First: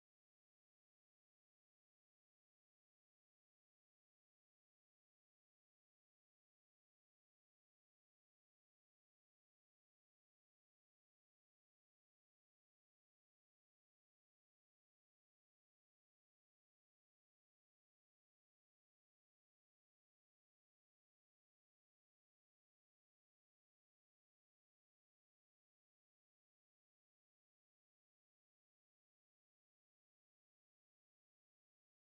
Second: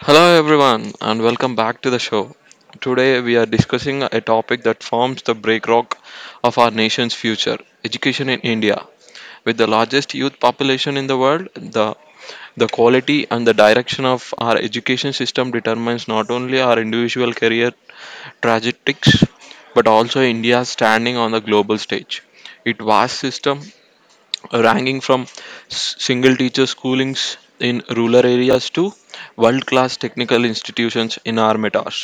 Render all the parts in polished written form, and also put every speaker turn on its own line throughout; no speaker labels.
Hello, everyone, and welcome back to the show. Today, we are discussing a topic that forms the breakrock of our nation's future education in India. With the largest youth population in the world, the quality and the direction of our education system determines not only our individual career trajectories but also India's standing on the global stage. It vast system ranging from single teacher schoolings in rural areas to world class technical institutions in our metas.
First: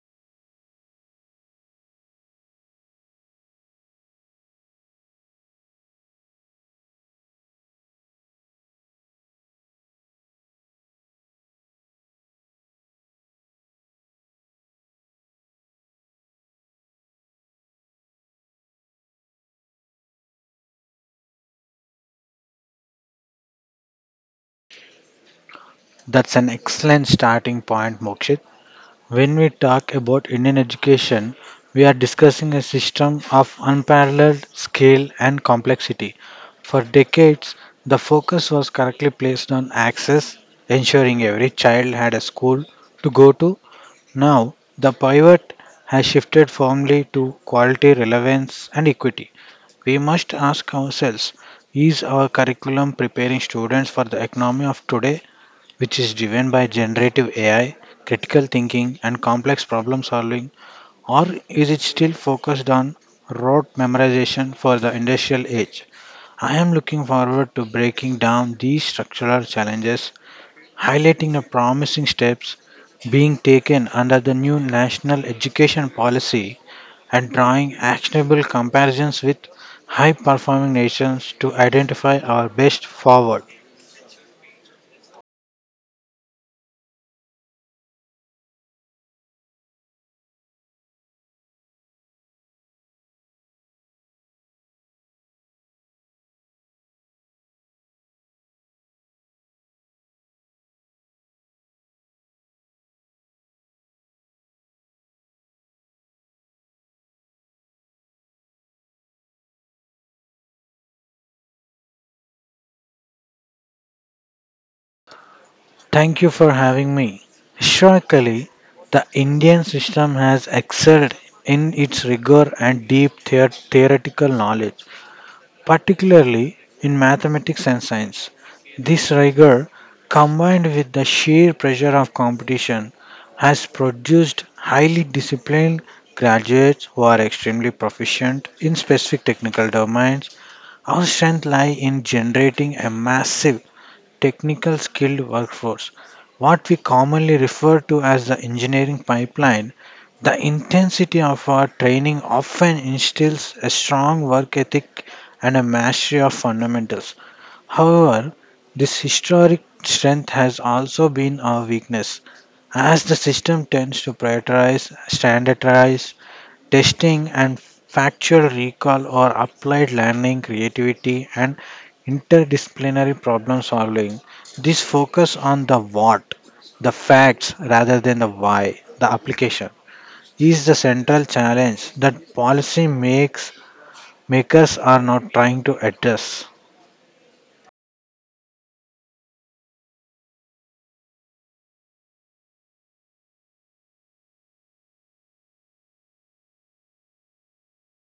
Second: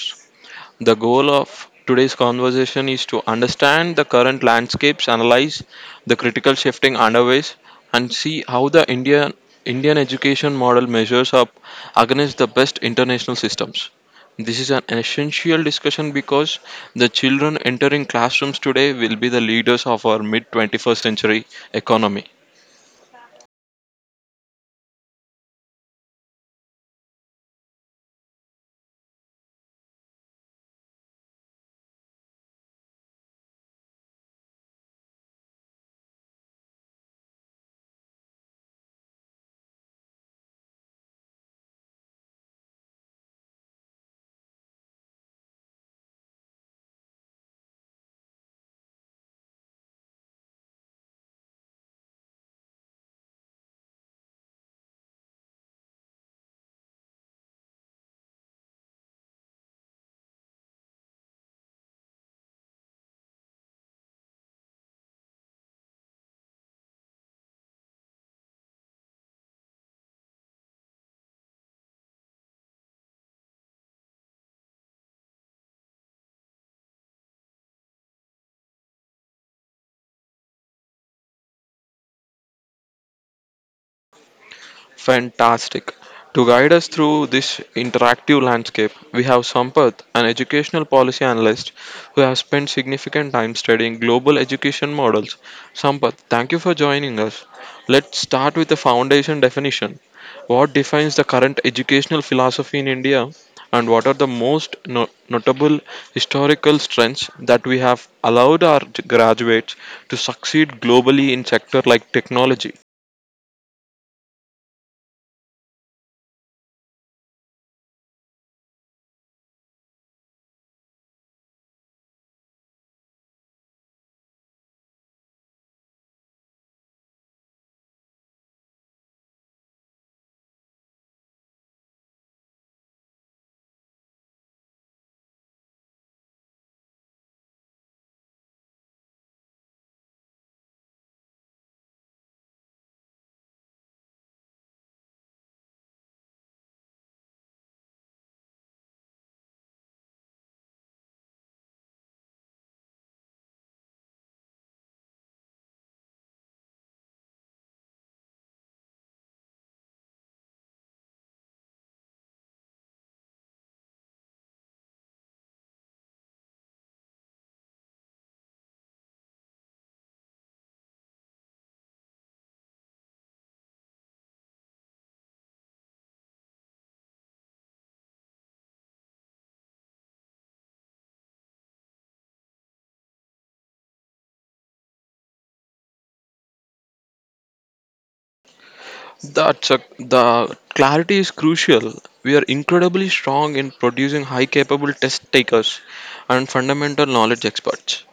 The goal of today's conversation is to understand the current landscapes, analyze the critical shifting underways, and see how the Indian education model measures up against the best international systems. This is an essential discussion because the children entering classrooms today will be the leaders of our mid 21st century economy.
That's an excellent starting point, Mokshit. When we talk about Indian education, we are discussing a system of unparalleled scale and complexity. For decades, the focus was correctly placed on access, ensuring every child had a school to go to. Now, the pivot has shifted firmly to quality, relevance, and equity. We must ask ourselves, is our curriculum preparing students for the economy of today, which is driven by generative AI, critical thinking, and complex problem solving, or is it still focused on rote memorization for the industrial age? I am looking forward to breaking down these structural challenges, highlighting the promising steps being taken under the new national education policy, and drawing actionable comparisons with high performing nations to identify our best forward.
Fantastic. To guide us through this interactive landscape, we have Sampath, an educational policy analyst who has spent significant time studying global education models. Sampath, thank you for joining us. Let's start with the foundation definition. What defines the current educational philosophy in India, and what are the most notable historical strengths that we have allowed our graduates to succeed globally in sector like technology?
Thank you for having me. Historically, the Indian system has excelled in its rigor and deep theoretical knowledge, particularly in mathematics and science. This rigor, combined with the sheer pressure of competition, has produced highly disciplined graduates who are extremely proficient in specific technical domains. Our strength lies in generating a massive technical skilled workforce, what we commonly refer to as the engineering pipeline. The intensity of our training often instills a strong work ethic and a mastery of fundamentals. However, this historic strength has also been our weakness, as the system tends to prioritize, standardize, testing and factual recall or applied learning, creativity, and interdisciplinary problem solving. This focus on the what, the facts rather than the why, the application, is the central challenge that policy makes makers are not trying to address.
The clarity is crucial. We are incredibly strong in producing high capable test takers and fundamental knowledge experts.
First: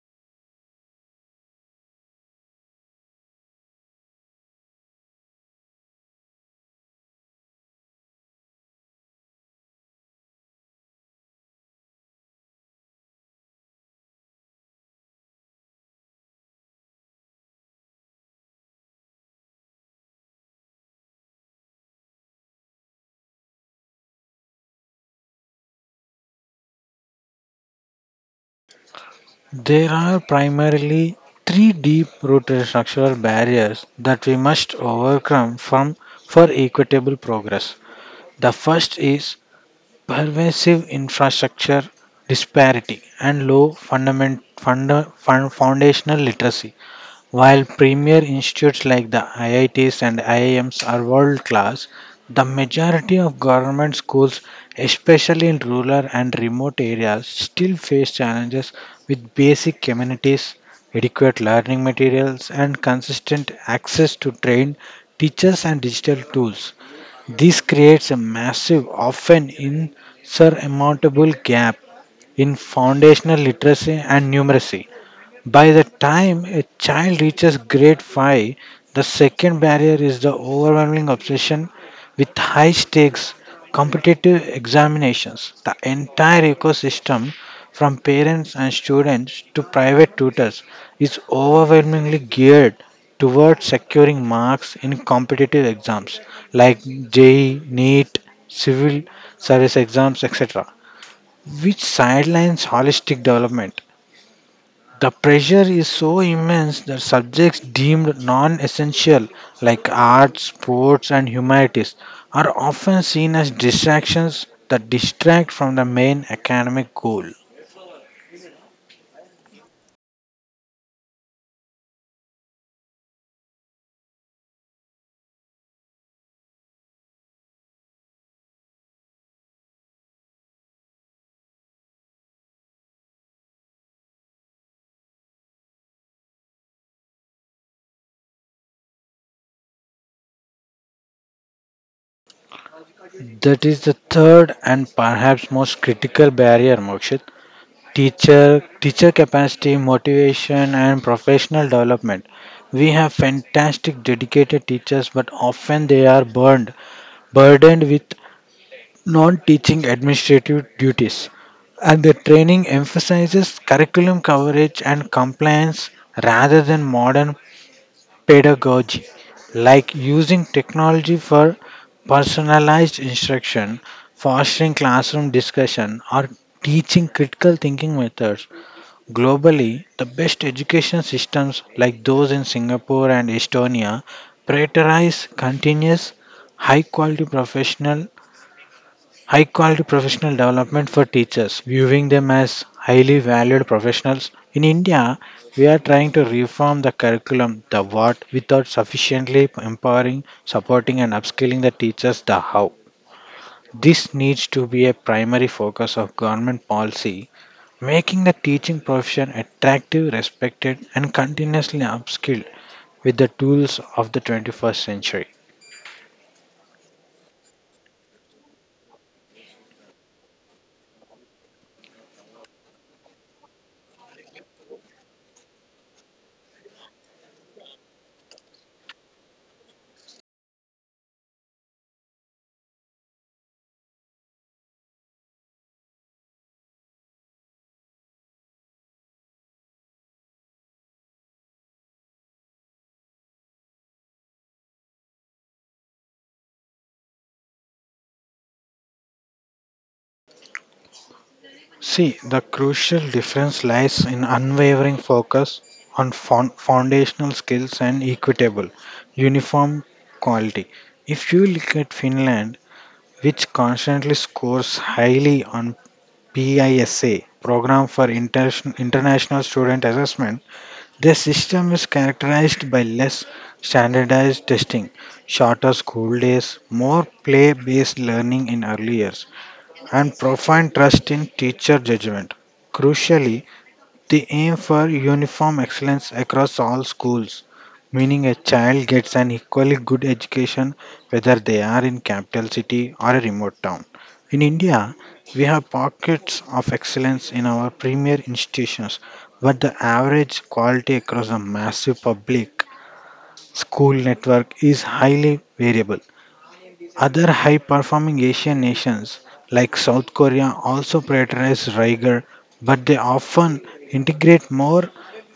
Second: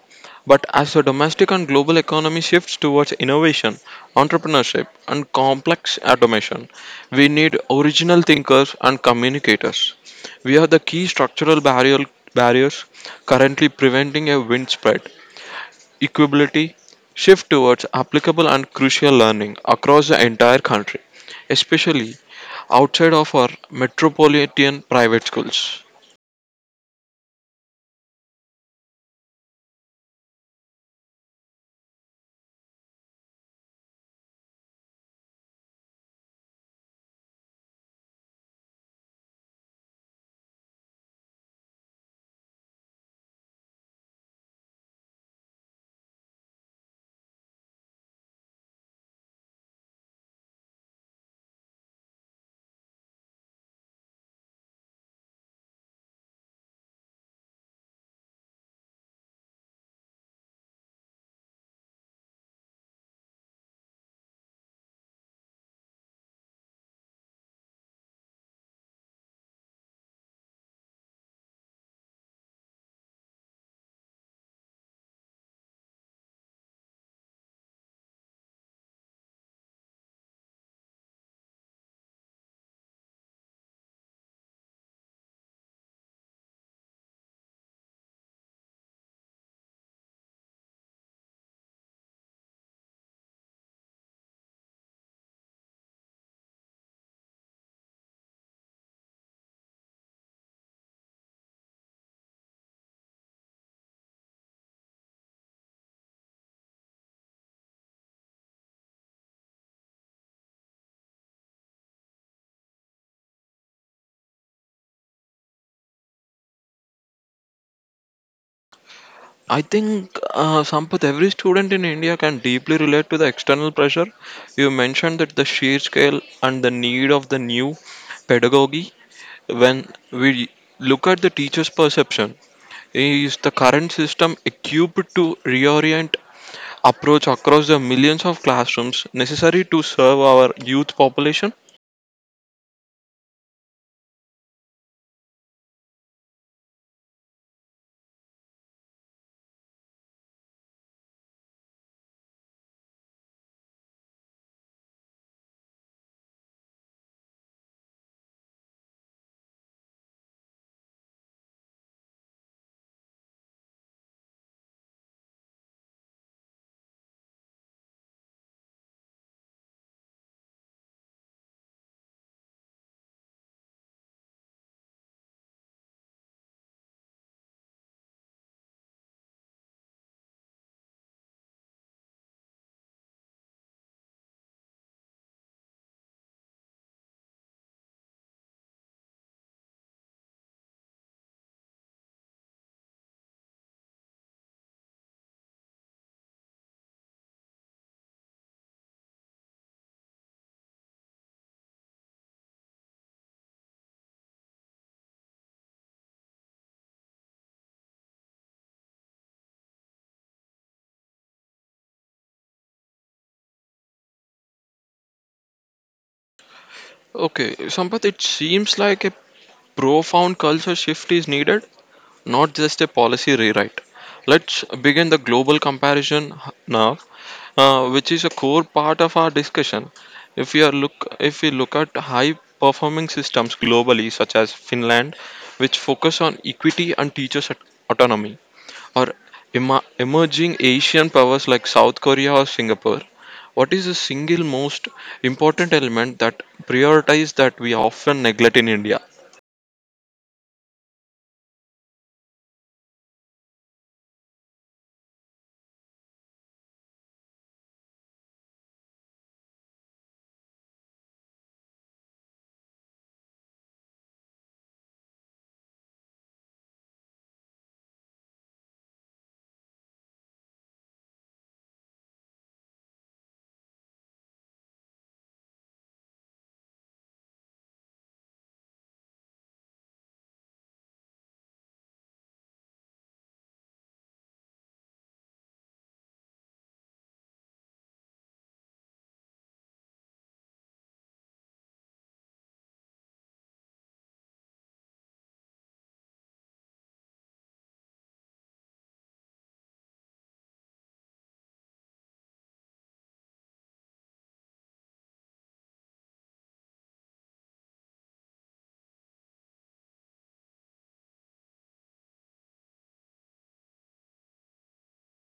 But as the domestic and global economy shifts towards innovation, entrepreneurship, and complex automation, we need original thinkers and communicators. We are the key barriers currently preventing a wind spread equability shift towards applicable and crucial learning across the entire country, especially outside of our metropolitan private schools.
There are primarily three deep-rooted structural barriers that we must overcome from for equitable progress. The first is pervasive infrastructure disparity and low foundational literacy. While premier institutes like the IITs and IIMs are world class, the majority of government schools, especially in rural and remote areas, still face challenges with basic amenities, adequate learning materials, and consistent access to trained teachers and digital tools. This creates a massive, often insurmountable gap in foundational literacy and numeracy. By the time a child reaches grade 5, the second barrier is the overwhelming obsession with high stakes competitive examinations. The entire ecosystem, from parents and students to private tutors, is overwhelmingly geared towards securing marks in competitive exams like JEE, NEET, civil service exams, etc., which sidelines holistic development. The pressure is so immense that subjects deemed non essential, like arts, sports, and humanities, are often seen as distractions that distract from the main academic goal.
I think, Sampath, every student in India can deeply relate to the external pressure. You mentioned that the sheer scale and the need of the new pedagogy. When we look at the teacher's perception, is the current system equipped to reorient approach across the millions of classrooms necessary to serve our youth population?
That is the third and perhaps most critical barrier, Mokshit. Teacher capacity, motivation, and professional development. We have fantastic dedicated teachers, but often they are burdened with non-teaching administrative duties, and the training emphasizes curriculum coverage and compliance rather than modern pedagogy like using technology for personalized instruction, fostering classroom discussion, or teaching critical thinking methods. Globally, the best education systems, like those in Singapore and Estonia, prioritize continuous high quality professional High quality professional development for teachers, viewing them as highly valued professionals. In India, we are trying to reform the curriculum, the what, without sufficiently empowering, supporting, and upskilling the teachers, the how. This needs to be a primary focus of government policy, making the teaching profession attractive, respected, and continuously upskilled with the tools of the 21st century.
Okay, Sampath, it seems like a profound culture shift is needed, not just a policy rewrite. Let's begin the global comparison now, which is a core part of our discussion. If we are look, if we look at high performing systems globally, such as Finland, which focus on equity and teachers' autonomy, or ema emerging Asian powers like South Korea or Singapore, what is the single most important element that prioritize that we often neglect in India?
See, the crucial difference lies in unwavering focus on foundational skills and equitable, uniform quality. If you look at Finland, which constantly scores highly on PISA, program for international student assessment, their system is characterized by less standardized testing, shorter school days, more play-based learning in earlier, and profound trust in teacher judgment. Crucially, the aim for uniform excellence across all schools, meaning a child gets an equally good education whether they are in capital city or a remote town. In India, we have pockets of excellence in our premier institutions, but the average quality across a massive public school network is highly variable. Other high performing Asian nations like South Korea also prioritize rigor, but they often integrate more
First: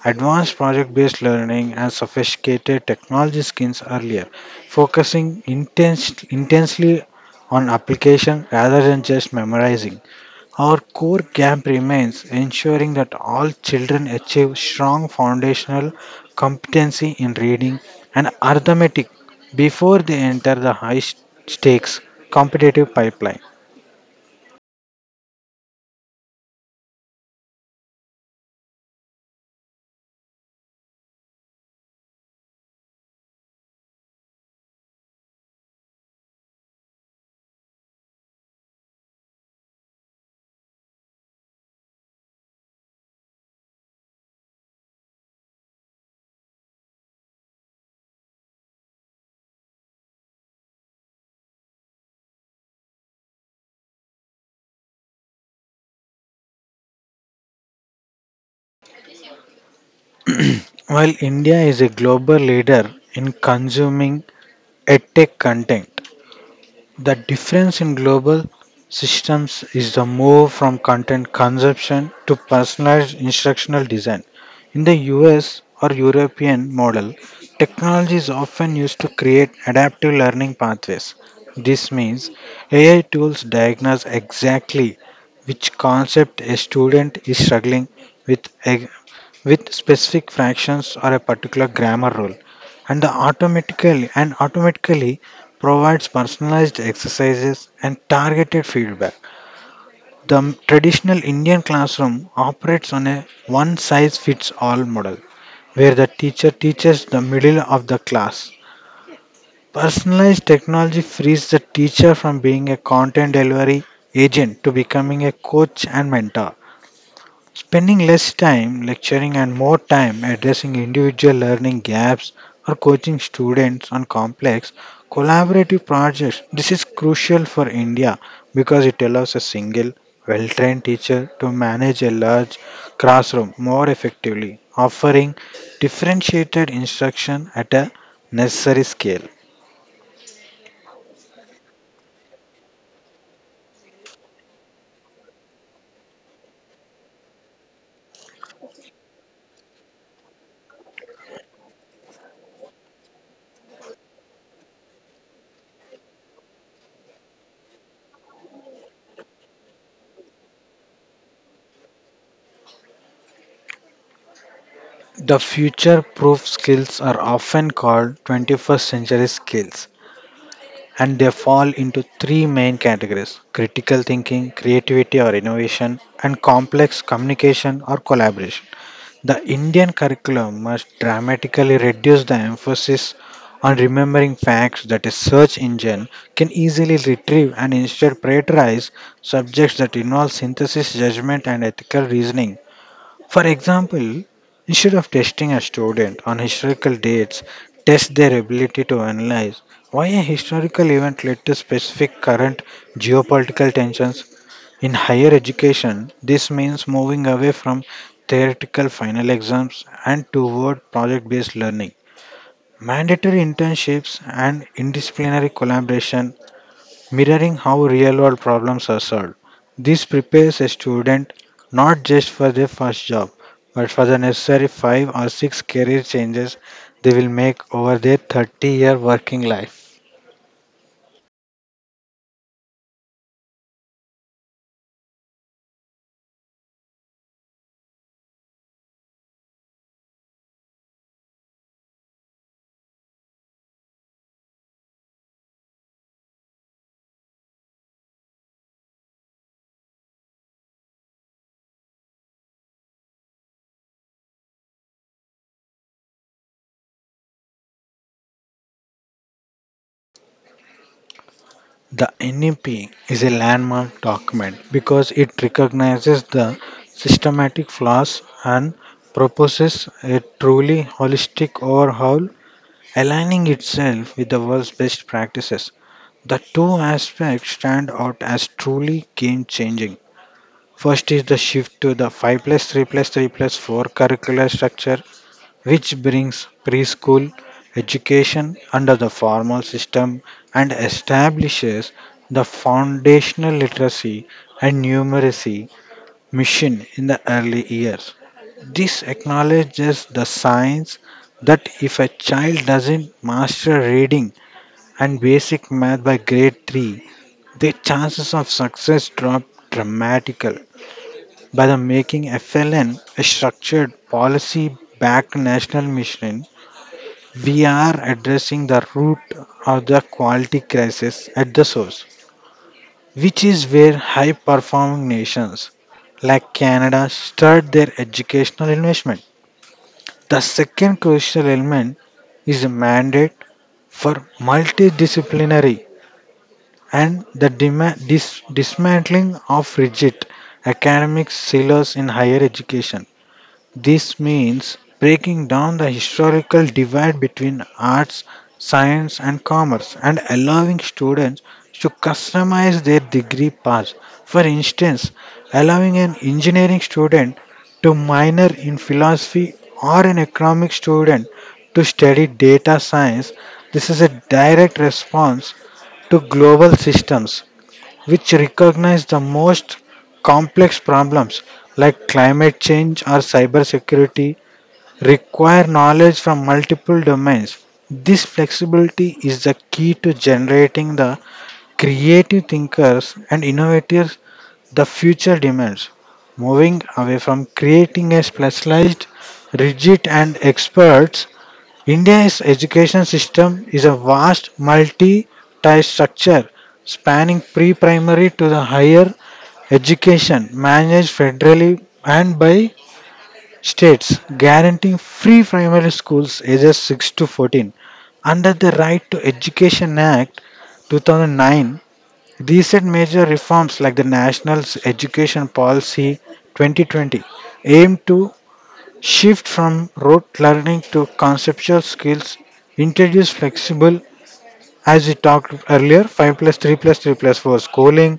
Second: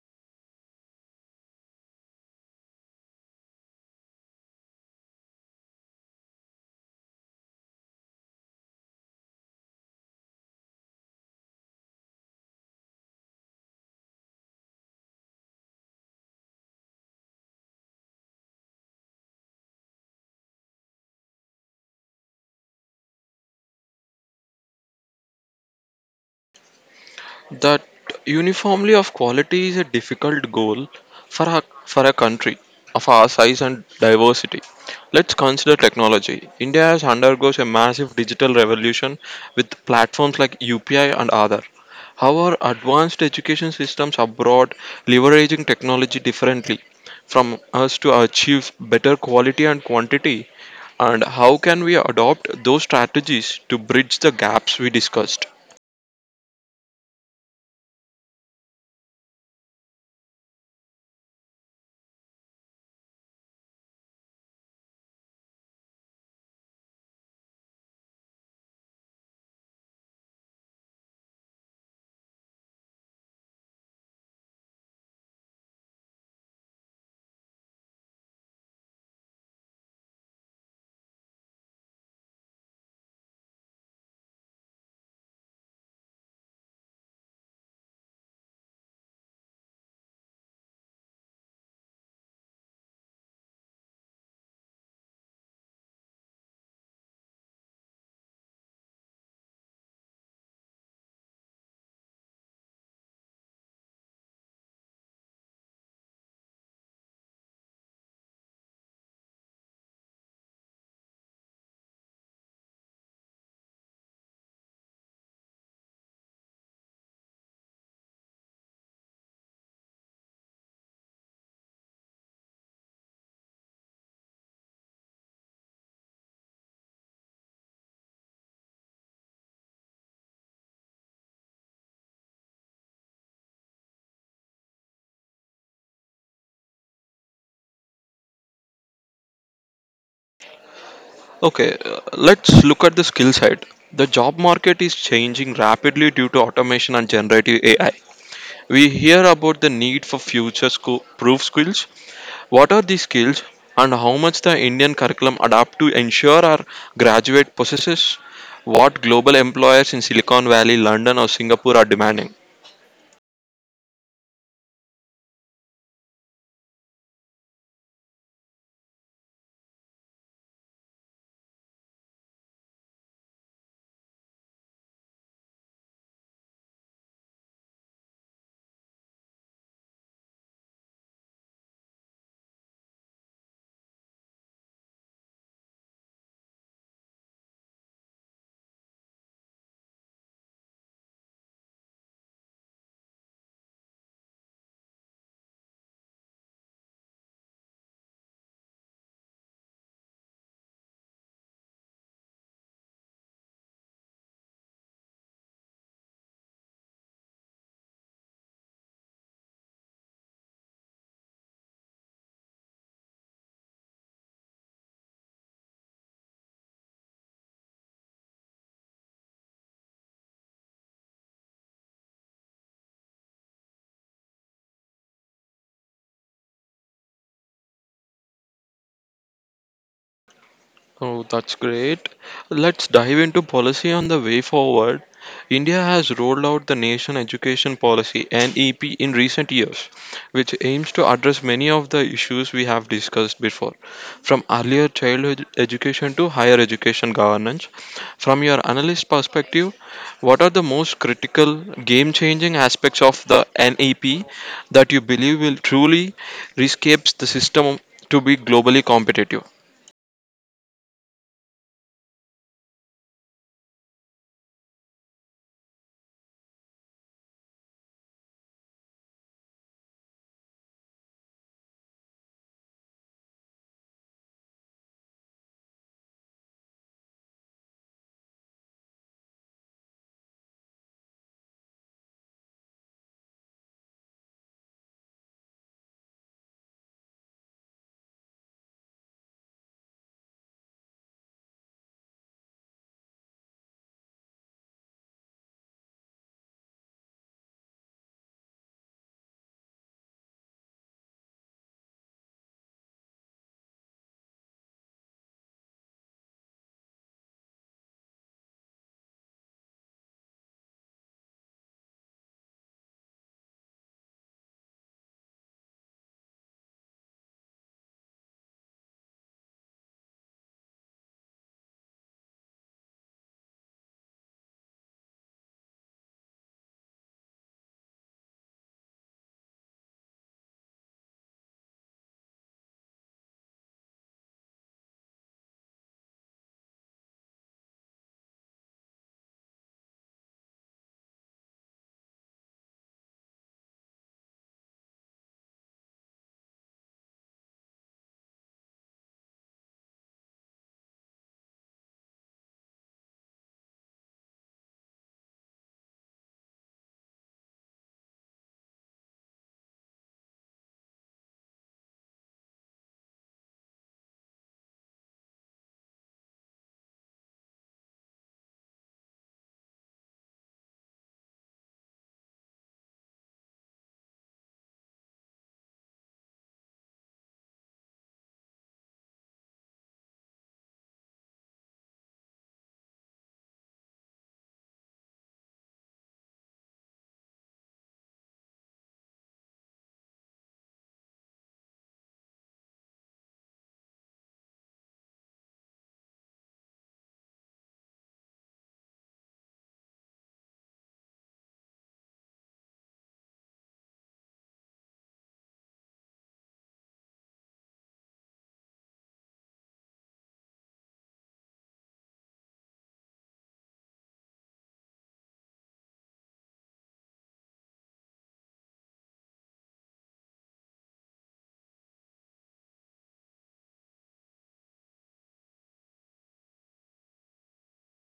advanced project based learning and sophisticated technology skills earlier, focusing intensely on application rather than just memorizing. Our core camp remains ensuring that all children achieve strong foundational competency in reading and arithmetic before they enter the high stakes competitive pipeline.
That uniformly of quality is a difficult goal for for a country of our size and diversity. Let's consider technology. India has undergoes a massive digital revolution with platforms like UPI and other. However, advanced education systems abroad leveraging technology differently from us to achieve better quality and quantity and how can we adopt those strategies to bridge the gaps we discussed.
While India is a global leader in consuming edtech content, the difference in global systems is the move from content consumption to personalized instructional design. In the US or European model, technology is often used to create adaptive learning pathways. This means AI tools diagnose exactly which concept a student is struggling with with, specific fractions or a particular grammar rule, and the automatically and automatically provides personalized exercises and targeted feedback. The traditional Indian classroom operates on a one size fits all model where the teacher teaches the middle of the class. Personalized technology frees the teacher from being a content delivery agent to becoming a coach and mentor, spending less time lecturing and more time addressing individual learning gaps or coaching students on complex collaborative projects. This is crucial for India because it allows a single well trained teacher to manage a large classroom more effectively, offering differentiated instruction at a necessary scale.
Okay, let's look at the skill side. The job market is changing rapidly due to automation and generative AI. We hear about the need for future proof skills. What are these skills and how much the Indian curriculum adapt to ensure our graduate possesses what global employers in Silicon Valley, London or Singapore are demanding?
The future proof skills are often called 21st century skills, and they fall into three main categories: critical thinking, creativity or innovation, and complex communication or collaboration. The Indian curriculum must dramatically reduce the emphasis on remembering facts that a search engine can easily retrieve, and instead prioritize subjects that involve synthesis, judgment, and ethical reasoning. For example, instead of testing a student on historical dates, test their ability to analyze why a historical event led to specific current geopolitical tensions. In higher education, this means moving away from theoretical final exams and toward project based learning, mandatory internships, and interdisciplinary collaboration, mirroring how real world problems are solved. This prepares a student not just for their first job, but for the necessary five or six career changes they will make over their 30-year working life.
Oh, that's great. Let's dive into policy on the way forward. India has rolled out the Nation Education Policy (NEP) in recent years, which aims to address many of the issues we have discussed before, from earlier childhood education to higher education governance. From your analyst perspective, what are the most critical game-changing aspects of the NEP that you believe will truly rescapes the system to be globally competitive?
The NEP is a landmark document because it recognizes the systematic flaws and proposes a truly holistic overhaul, aligning itself with the world's best practices. The two aspects stand out as truly game changing. First is the shift to the 5 plus 3 plus 3 plus 4 curricular structure, which brings preschool education under the formal system and establishes the foundational literacy and numeracy mission in the early years. This acknowledges the science that if a child doesn't master reading and basic math by grade 3, their chances of success drop dramatically. By the making FLN a structured policy-backed national mission, we are addressing the root of the quality crisis at the source, which is where high-performing nations like Canada start their educational investment. The second crucial element is a mandate for multidisciplinary and the dismantling of rigid academic silos in higher education. This means breaking down the historical divide between arts, science, and commerce, and allowing students to customize their degree paths. For instance, allowing an engineering student to minor in philosophy, or an economic student to study data science. This is a direct response to global systems which recognize the most complex problems, like climate change or cybersecurity, require knowledge from multiple domains. This flexibility is the key to generating the creative thinkers and innovators the future demands, moving away from creating a specialized, rigid, and experts. India's education system is a vast multi tier structure spanning pre primary to the higher education, managed federally and by states, guaranteeing free primary schools ages 6 to 14 under the Right to Education Act 2009. Recent major reforms like the National Education Policy 2020 aim to shift from rote learning to conceptual skills, introduce flexible, as we talked earlier, 5 plus 3 plus 3 plus 4 schooling,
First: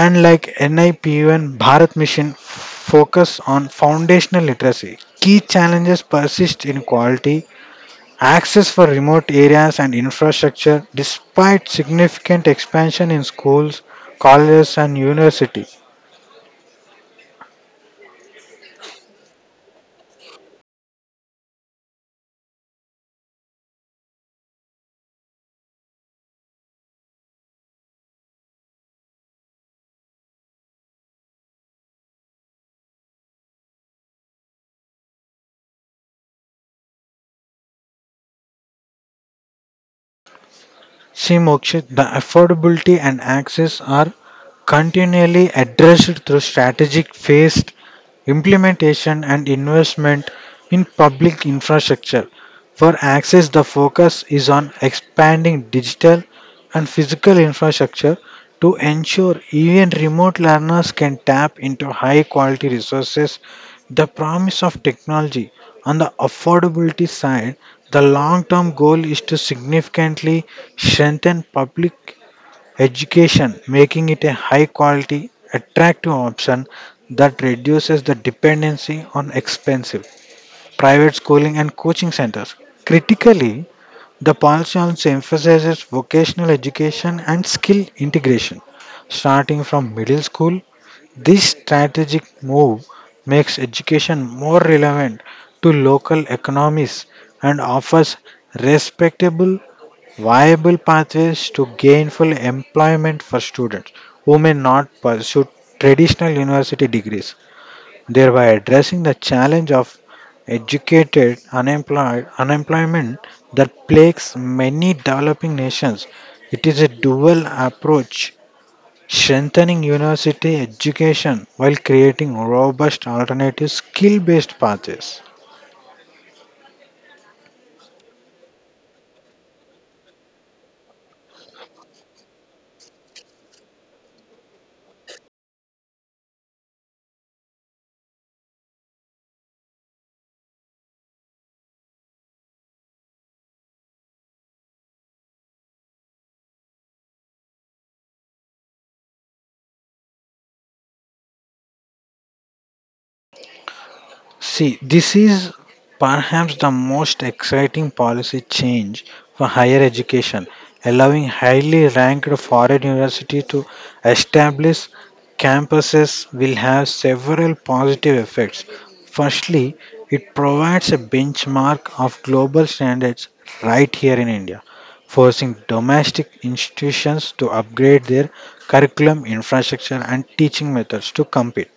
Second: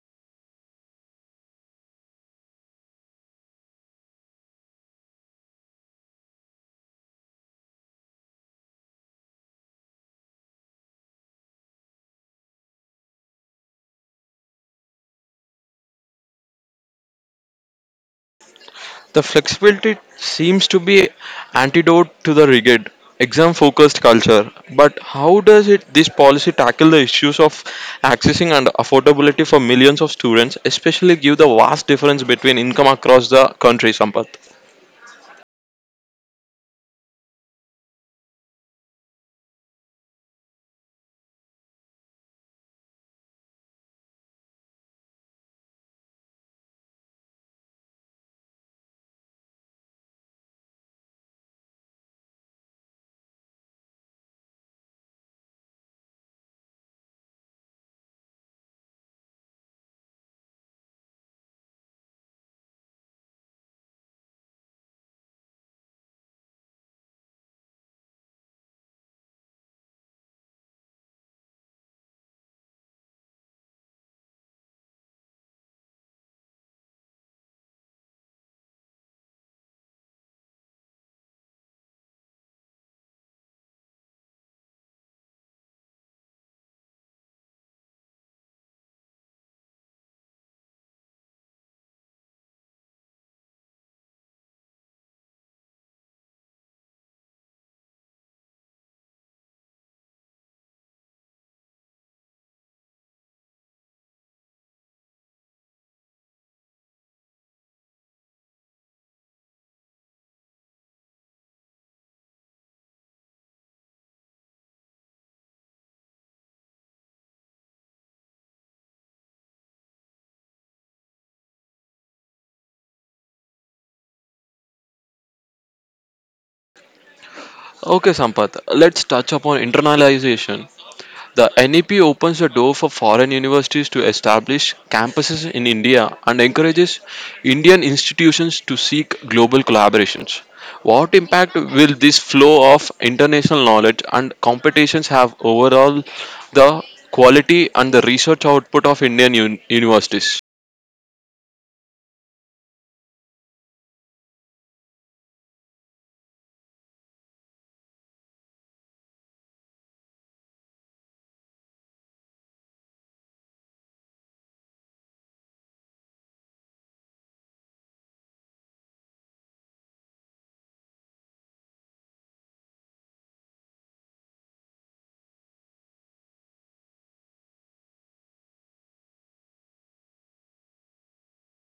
and like NIPU and Bharat Mission focus on foundational literacy. Key challenges persist in quality, access for remote areas, and infrastructure, despite significant expansion in schools, colleges, and universities.
The flexibility seems to be antidote to the rigid, exam-focused culture. But how does it this policy tackle the issues of accessing and affordability for millions of students, especially give the vast difference between income across the country, Sampath?
See, Mokshit, the affordability and access are continually addressed through strategic phased implementation and investment in public infrastructure. For access, the focus is on expanding digital and physical infrastructure to ensure even remote learners can tap into high quality resources, the promise of technology. On the affordability side, the long term goal is to significantly strengthen public education, making it a high quality, attractive option that reduces the dependency on expensive private schooling and coaching centers. Critically, the policy also emphasizes vocational education and skill integration starting from middle school. This strategic move makes education more relevant to local economies and offers respectable, viable pathways to gainful employment for students who may not pursue traditional university degrees, thereby addressing the challenge of educated unemployed unemployment that plagues many developing nations. It is a dual approach, strengthening university education while creating robust alternative skill-based pathways.
Okay, Sampath, let's touch upon internalization. The NEP opens the door for foreign universities to establish campuses in India and encourages Indian institutions to seek global collaborations. What impact will this flow of international knowledge and competitions have overall the quality and the research output of Indian universities?
See, this is perhaps the most exciting policy change for higher education, allowing highly ranked foreign universities to establish campuses will have several positive effects. Firstly, it provides a benchmark of global standards right here in India, forcing domestic institutions to upgrade their curriculum, infrastructure, and teaching methods to compete.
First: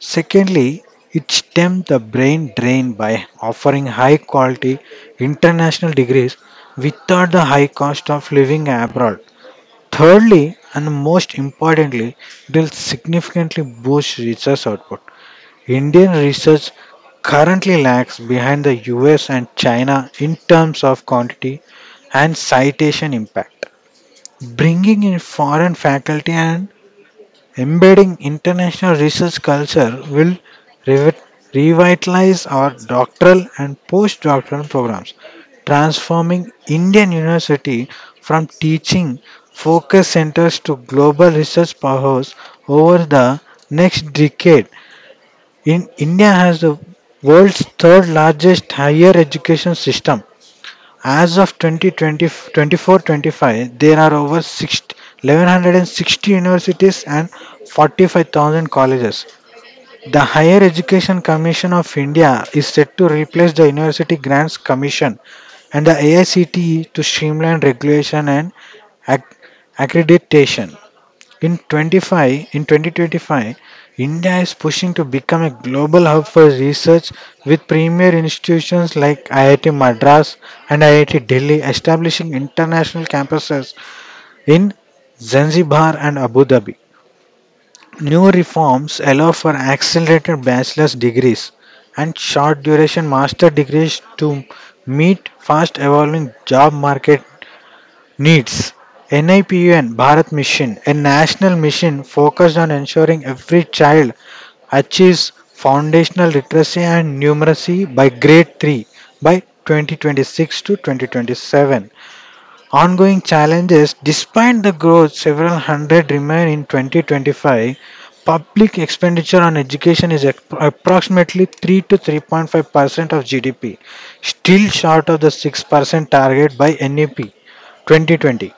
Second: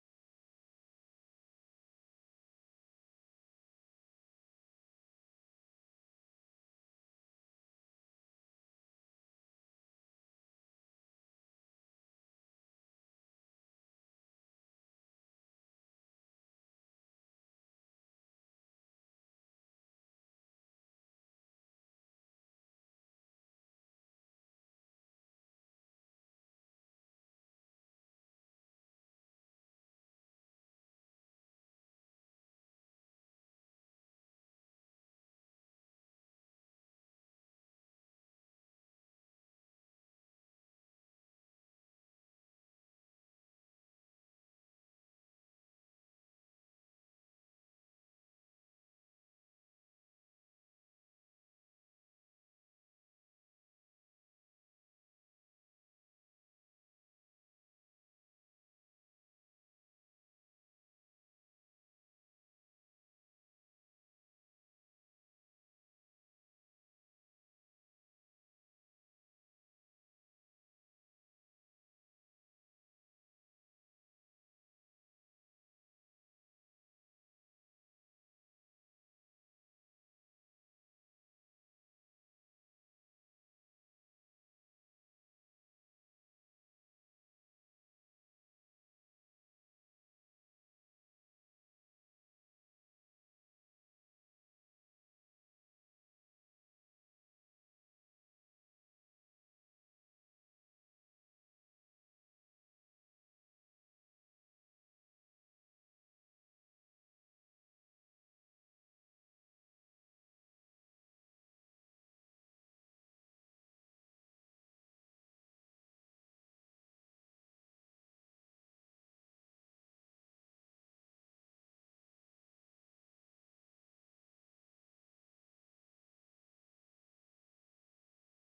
Secondly, it stemmed the brain drain by offering high quality international degrees without the high cost of living abroad. Thirdly, and most importantly, it will significantly boost research output. Indian research currently lags behind the US and China in terms of quantity and citation impact. Bringing in foreign faculty and embedding international research culture will revi- revitalize our doctoral and postdoctoral programs, transforming Indian university from teaching focus centers to global research powerhouse over the next decade. In India has the world's third largest higher education system as of 25, there are over six eleven hundred 60 1160 universities and 45,000 colleges. The Higher Education Commission of India is set to replace the University Grants Commission and the AICTE to streamline regulation and ac- accreditation. In 2025, India is pushing to become a global hub for research with premier institutions like IIT Madras and IIT Delhi establishing international campuses in Zanzibar and Abu Dhabi. New reforms allow for accelerated bachelor's degrees and short duration master degrees to meet fast evolving job market needs. NIPUN Bharat Mission, a national mission focused on ensuring every child achieves foundational literacy and numeracy by grade 3 by 2026 to 2027. Ongoing challenges, despite the growth, several hundred remain in 2025. Public expenditure on education is approximately 3 to 3.5% of GDP, still short of the 6% target by NEP 2020.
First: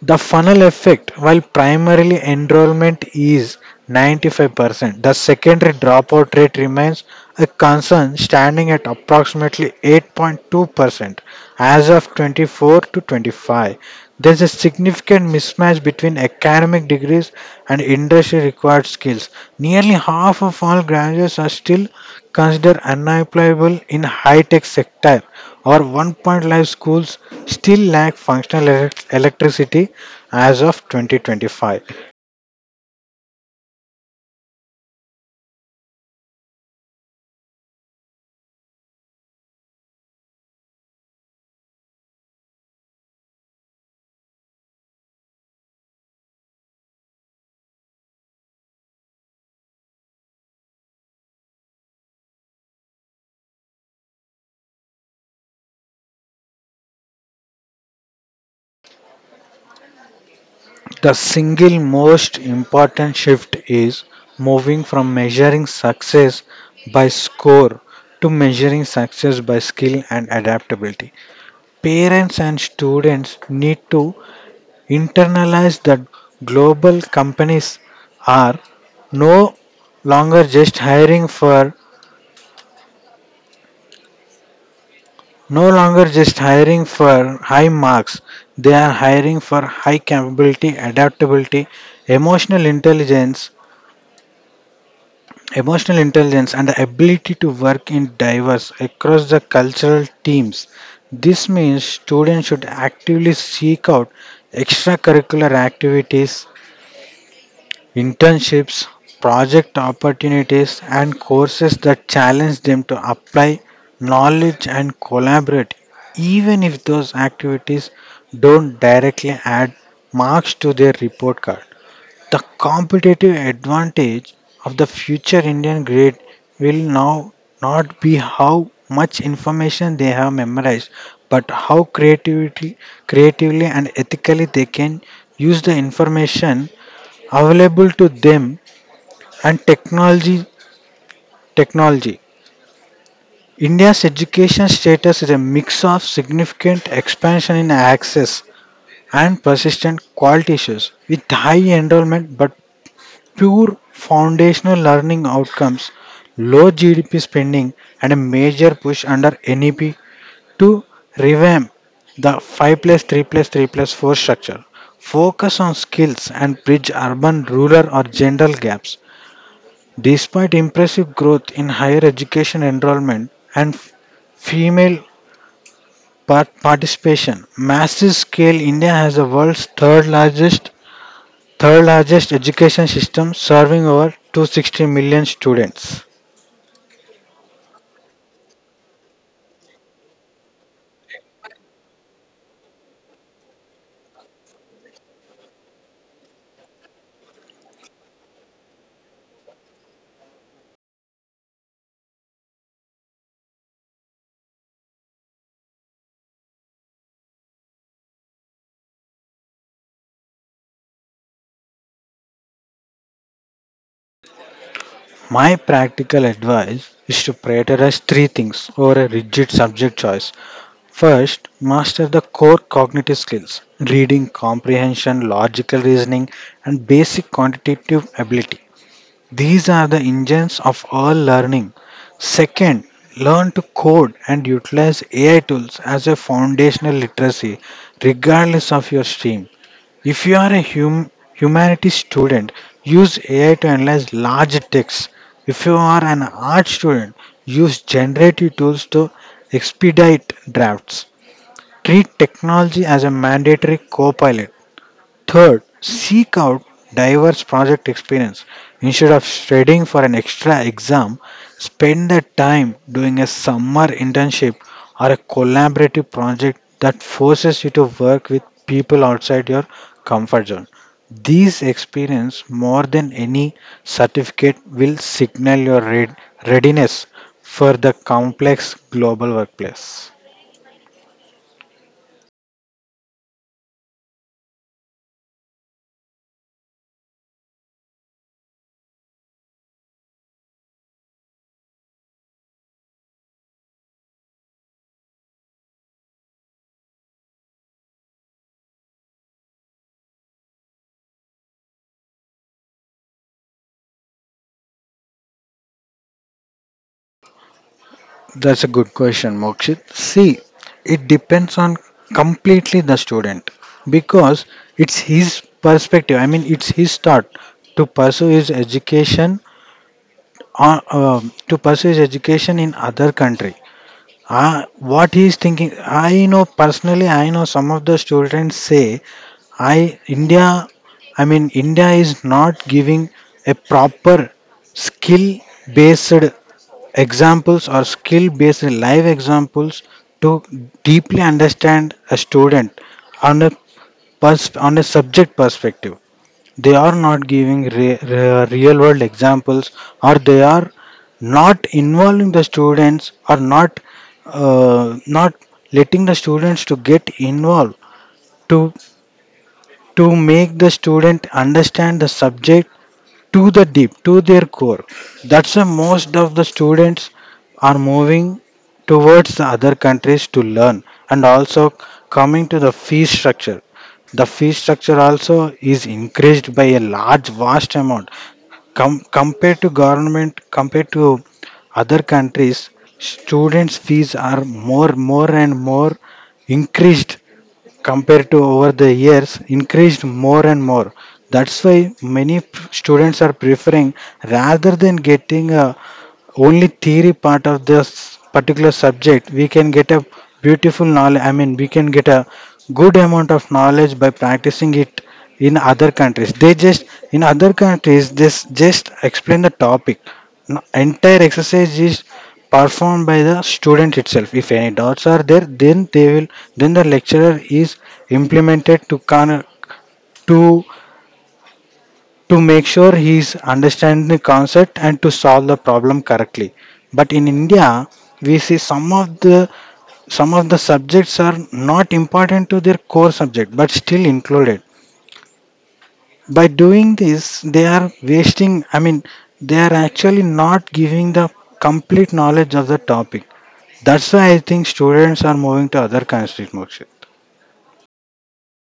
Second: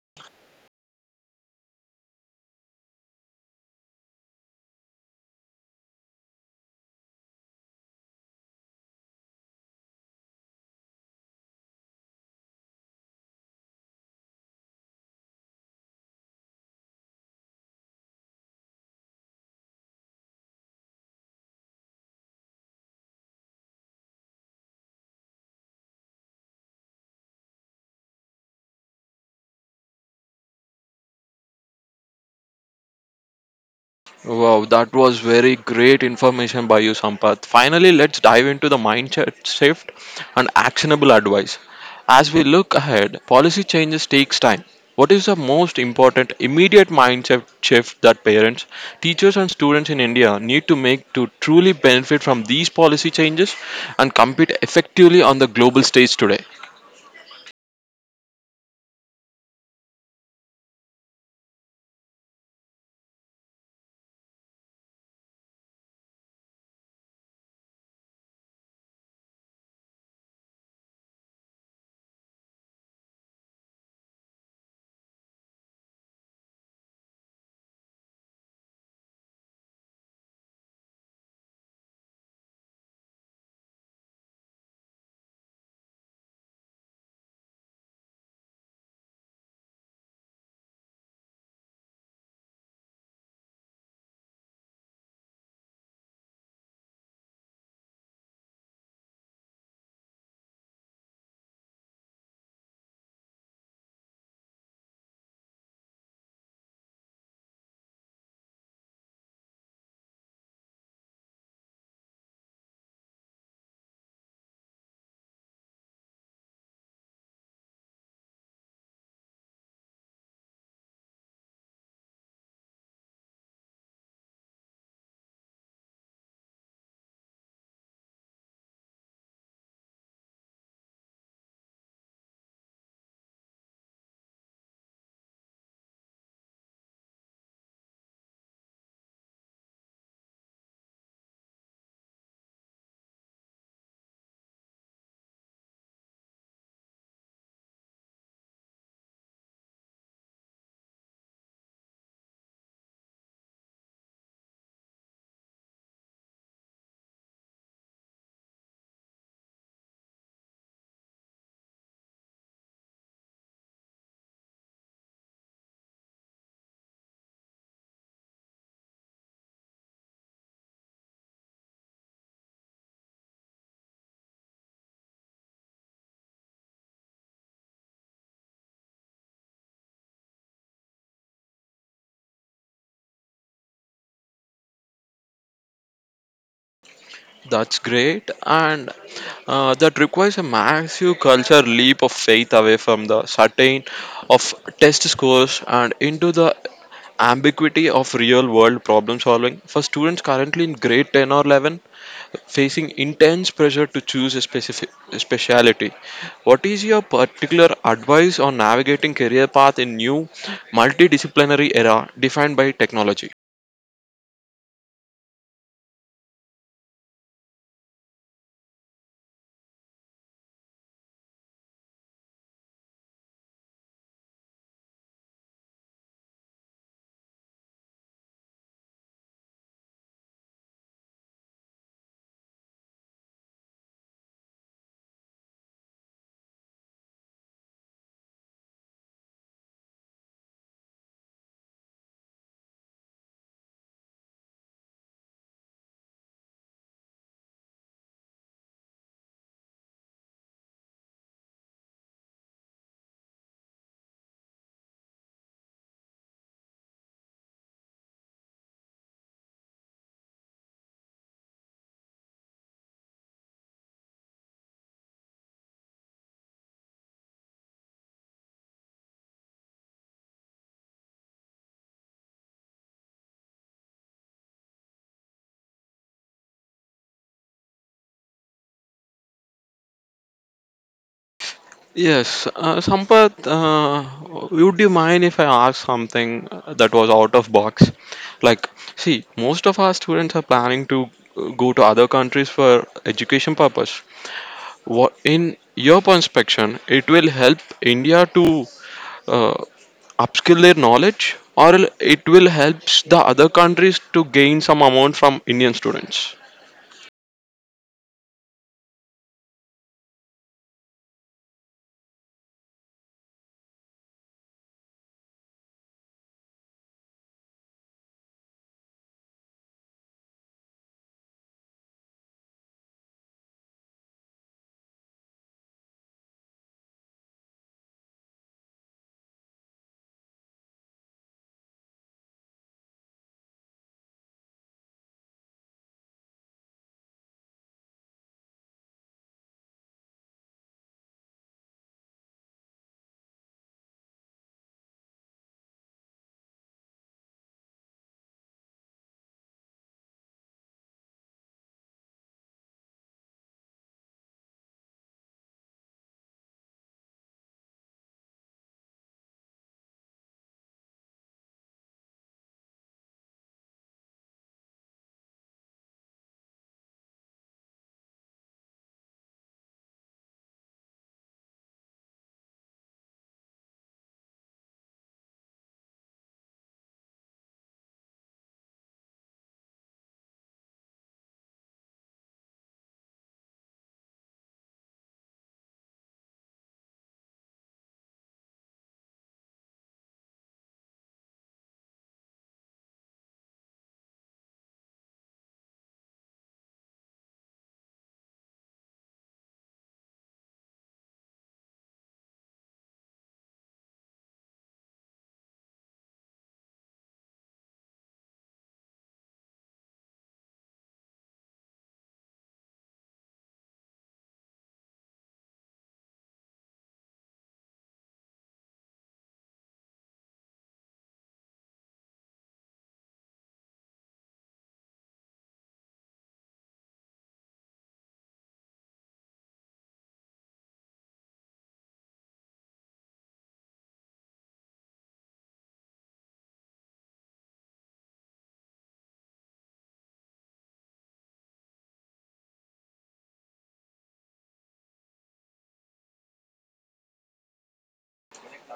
The funnel effect, while primarily enrollment is 95%, the secondary dropout rate remains a concern standing at approximately 8.2% as of 24 to 25. There's a significant mismatch between academic degrees and industry required skills. Nearly half of all graduates are still considered unemployable in high tech sector. Our 1.5 schools still lack functional electricity as of 2025.
Wow, that was very great information by you, Sampath. Finally, let's dive into the mindset shift and actionable advice. As we look ahead, policy changes takes time. What is the most important immediate mindset shift that parents, teachers and students in India need to make to truly benefit from these policy changes and compete effectively on the global stage today?
The single most important shift is moving from measuring success by score to measuring success by skill and adaptability. Parents and students need to internalize that global companies are no longer just hiring for no longer just hiring for high marks. They are hiring for high capability, adaptability, emotional intelligence emotional intelligence, and the ability to work in diverse across the cultural teams. This means students should actively seek out extracurricular activities, internships, project opportunities, and courses that challenge them to apply knowledge and collaborate, even if those activities don't directly add marks to their report card. The competitive advantage of the future Indian grade will now not be how much information they have memorized, but how creatively and ethically they can use the information available to them and technology. India's education status is a mix of significant expansion in access and persistent quality issues, with high enrollment but poor foundational learning outcomes, low GDP spending, and a major push under NEP to revamp the 5 plus 3 plus 3 plus 4 structure, focus on skills, and bridge urban rural or gender gaps. Despite impressive growth in higher education enrollment and female participation, massive scale, India has the world's third largest education system serving over 260 million students.
That's great, and that requires a massive culture leap of faith away from the certain of test scores and into the ambiguity of real world problem solving. For students currently in grade 10 or 11, facing intense pressure to choose a specific speciality, what is your particular advice on navigating career path in new multidisciplinary era defined by technology?
My practical advice is to prioritize three things over a rigid subject choice. First, master the core cognitive skills: reading, comprehension, logical reasoning, and basic quantitative ability. These are the engines of all learning. Second, learn to code and utilize AI tools as a foundational literacy, regardless of your stream. If you are a humanities student, use AI to analyze large texts. If you are an art student, use generative tools to expedite drafts. Treat technology as a mandatory co. Third, seek out diverse project experience. Instead of studying for an extra exam, spend the time doing a summer internship or a collaborative project that forces you to work with people outside your comfort zone. These experience more than any certificate will signal your readiness for the complex global workplace.
Yes, Sampath, would you mind if I ask something that was out of box? Like, see, most of our students are planning to go to other countries for education purpose. What, in your perspective, it will help India to uh, upskill their knowledge, or it will help the other countries to gain some amount from Indian students?
That's a good question, Mokshit. See, it depends on completely the student because it's his perspective. I mean, it's his thought to pursue his education or to pursue his education in other country. What he is thinking, I know personally. I know some of the students say, "I India." I mean, India is not giving a proper skill based examples or skill based live examples to deeply understand a student on on a subject perspective. They are not giving real world examples, or they are not involving the students, or not not letting the students to get involved to to make the student understand the subject to the deep to their core. That's why most of the students are moving towards the other countries to learn. And also, coming to the fee structure, the fee structure also is increased by a large vast amount. Compared to government, compared to other countries, students fees are more increased compared to over the years, increased more and more. That's why many students are preferring, rather than getting a only theory part of this particular subject, we can get a beautiful knowledge. I mean, we can get a good amount of knowledge by practicing it. In other countries, they just in other countries they s- just explain the topic. No, entire exercise is performed by the student itself. If any doubts are there, then they will, then the lecturer is implemented to to to make sure he is understanding the concept and to solve the problem correctly. But in India, we see some of the subjects are not important to their core subject but still included. By doing this, they are wasting. I mean, they are actually not giving the complete knowledge of the topic. That's why I think students are moving to other countries, Mokshit.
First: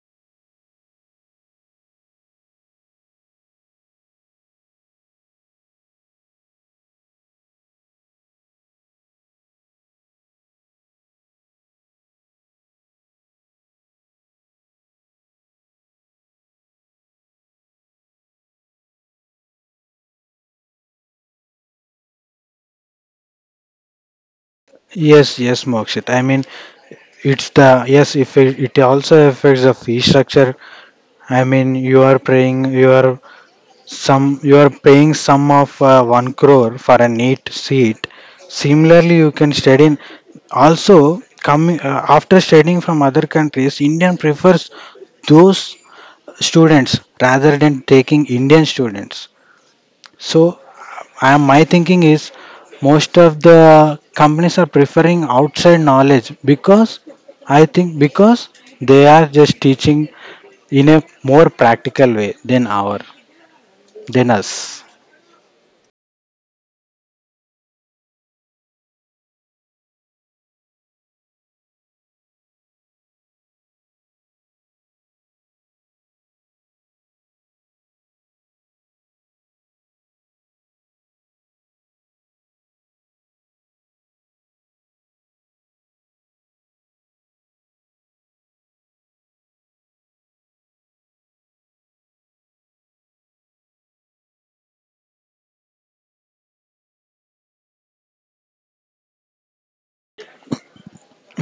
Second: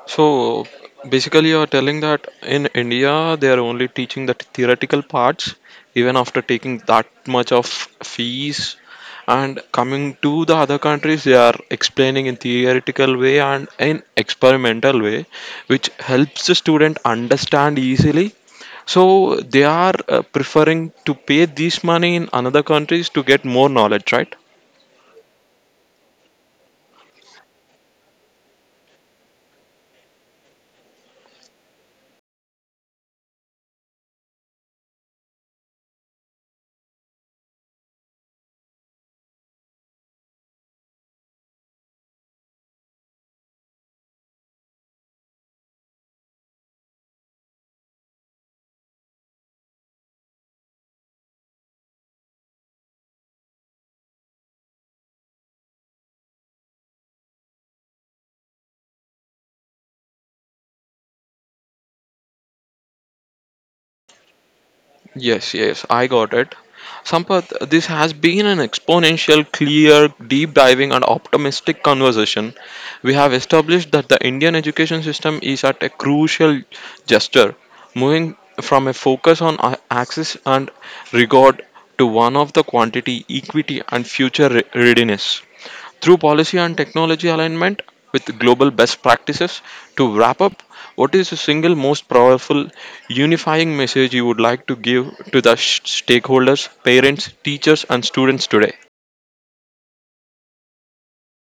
So basically, you are telling that in India they are only teaching the theoretical parts, even after taking that much of fees. And coming to the other countries, they are explaining in theoretical way and in experimental way, which helps the student understand easily. So they are preferring to pay this money in another countries to get more knowledge, right?
Yes, yes, Mokshit. I mean, it's the yes. If it also affects the fee structure. I mean, you are paying some of 1 crore for a neat seat. Similarly, you can study. In, also, coming after studying from other countries, Indian prefers those students rather than taking Indian students. So I, my thinking is most of the companies are preferring outside knowledge because I think because they are just teaching in a more practical way than our than us.
Yes, yes, I got it. Sampath, this has been an exponential, clear, deep diving, and optimistic conversation. We have established that the Indian education system is at a crucial gesture, moving from a focus on access and regard to one of the quantity, equity, and future readiness through policy and technology alignment with global best practices. To wrap up, what is the single most powerful unifying message you would like to give to the stakeholders, parents, teachers, and students today?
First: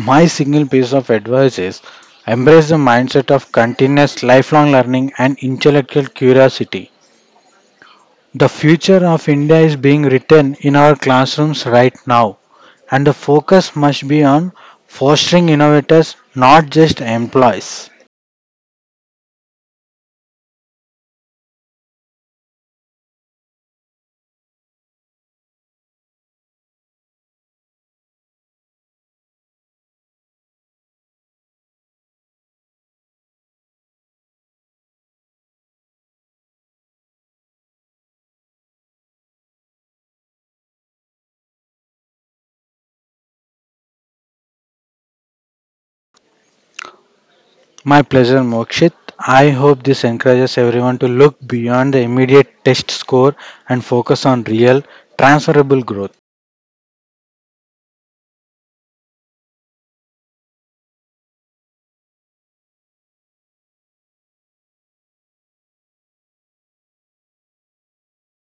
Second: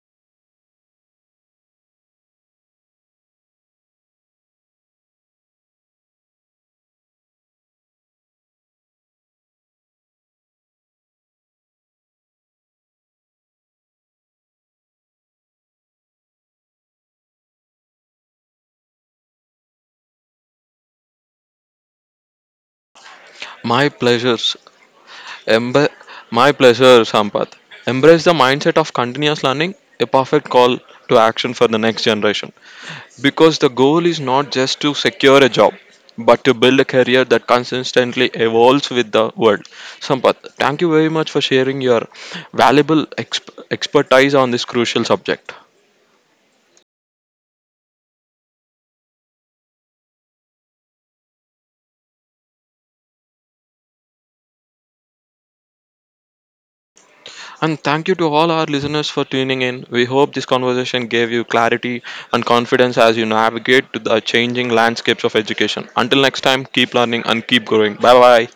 My single piece of advice is embrace the mindset of continuous lifelong learning and intellectual curiosity. The future of India is being written in our classrooms right now, and the focus must be on fostering innovators, not just employees.
My pleasures. Embe- my pleasure, Sampath. Embrace the mindset of continuous learning, a perfect call to action for the next generation. Because the goal is not just to secure a job, but to build a career that consistently evolves with the world. Sampath, thank you very much for sharing your valuable expertise on this crucial subject.
My pleasure, Mokshit. I hope this encourages everyone to look beyond the immediate test score and focus on real, transferable growth.
And thank you to all our listeners for tuning in. We hope this conversation gave you clarity and confidence as you navigate to the changing landscapes of education. Until next time, keep learning and keep growing. Bye bye.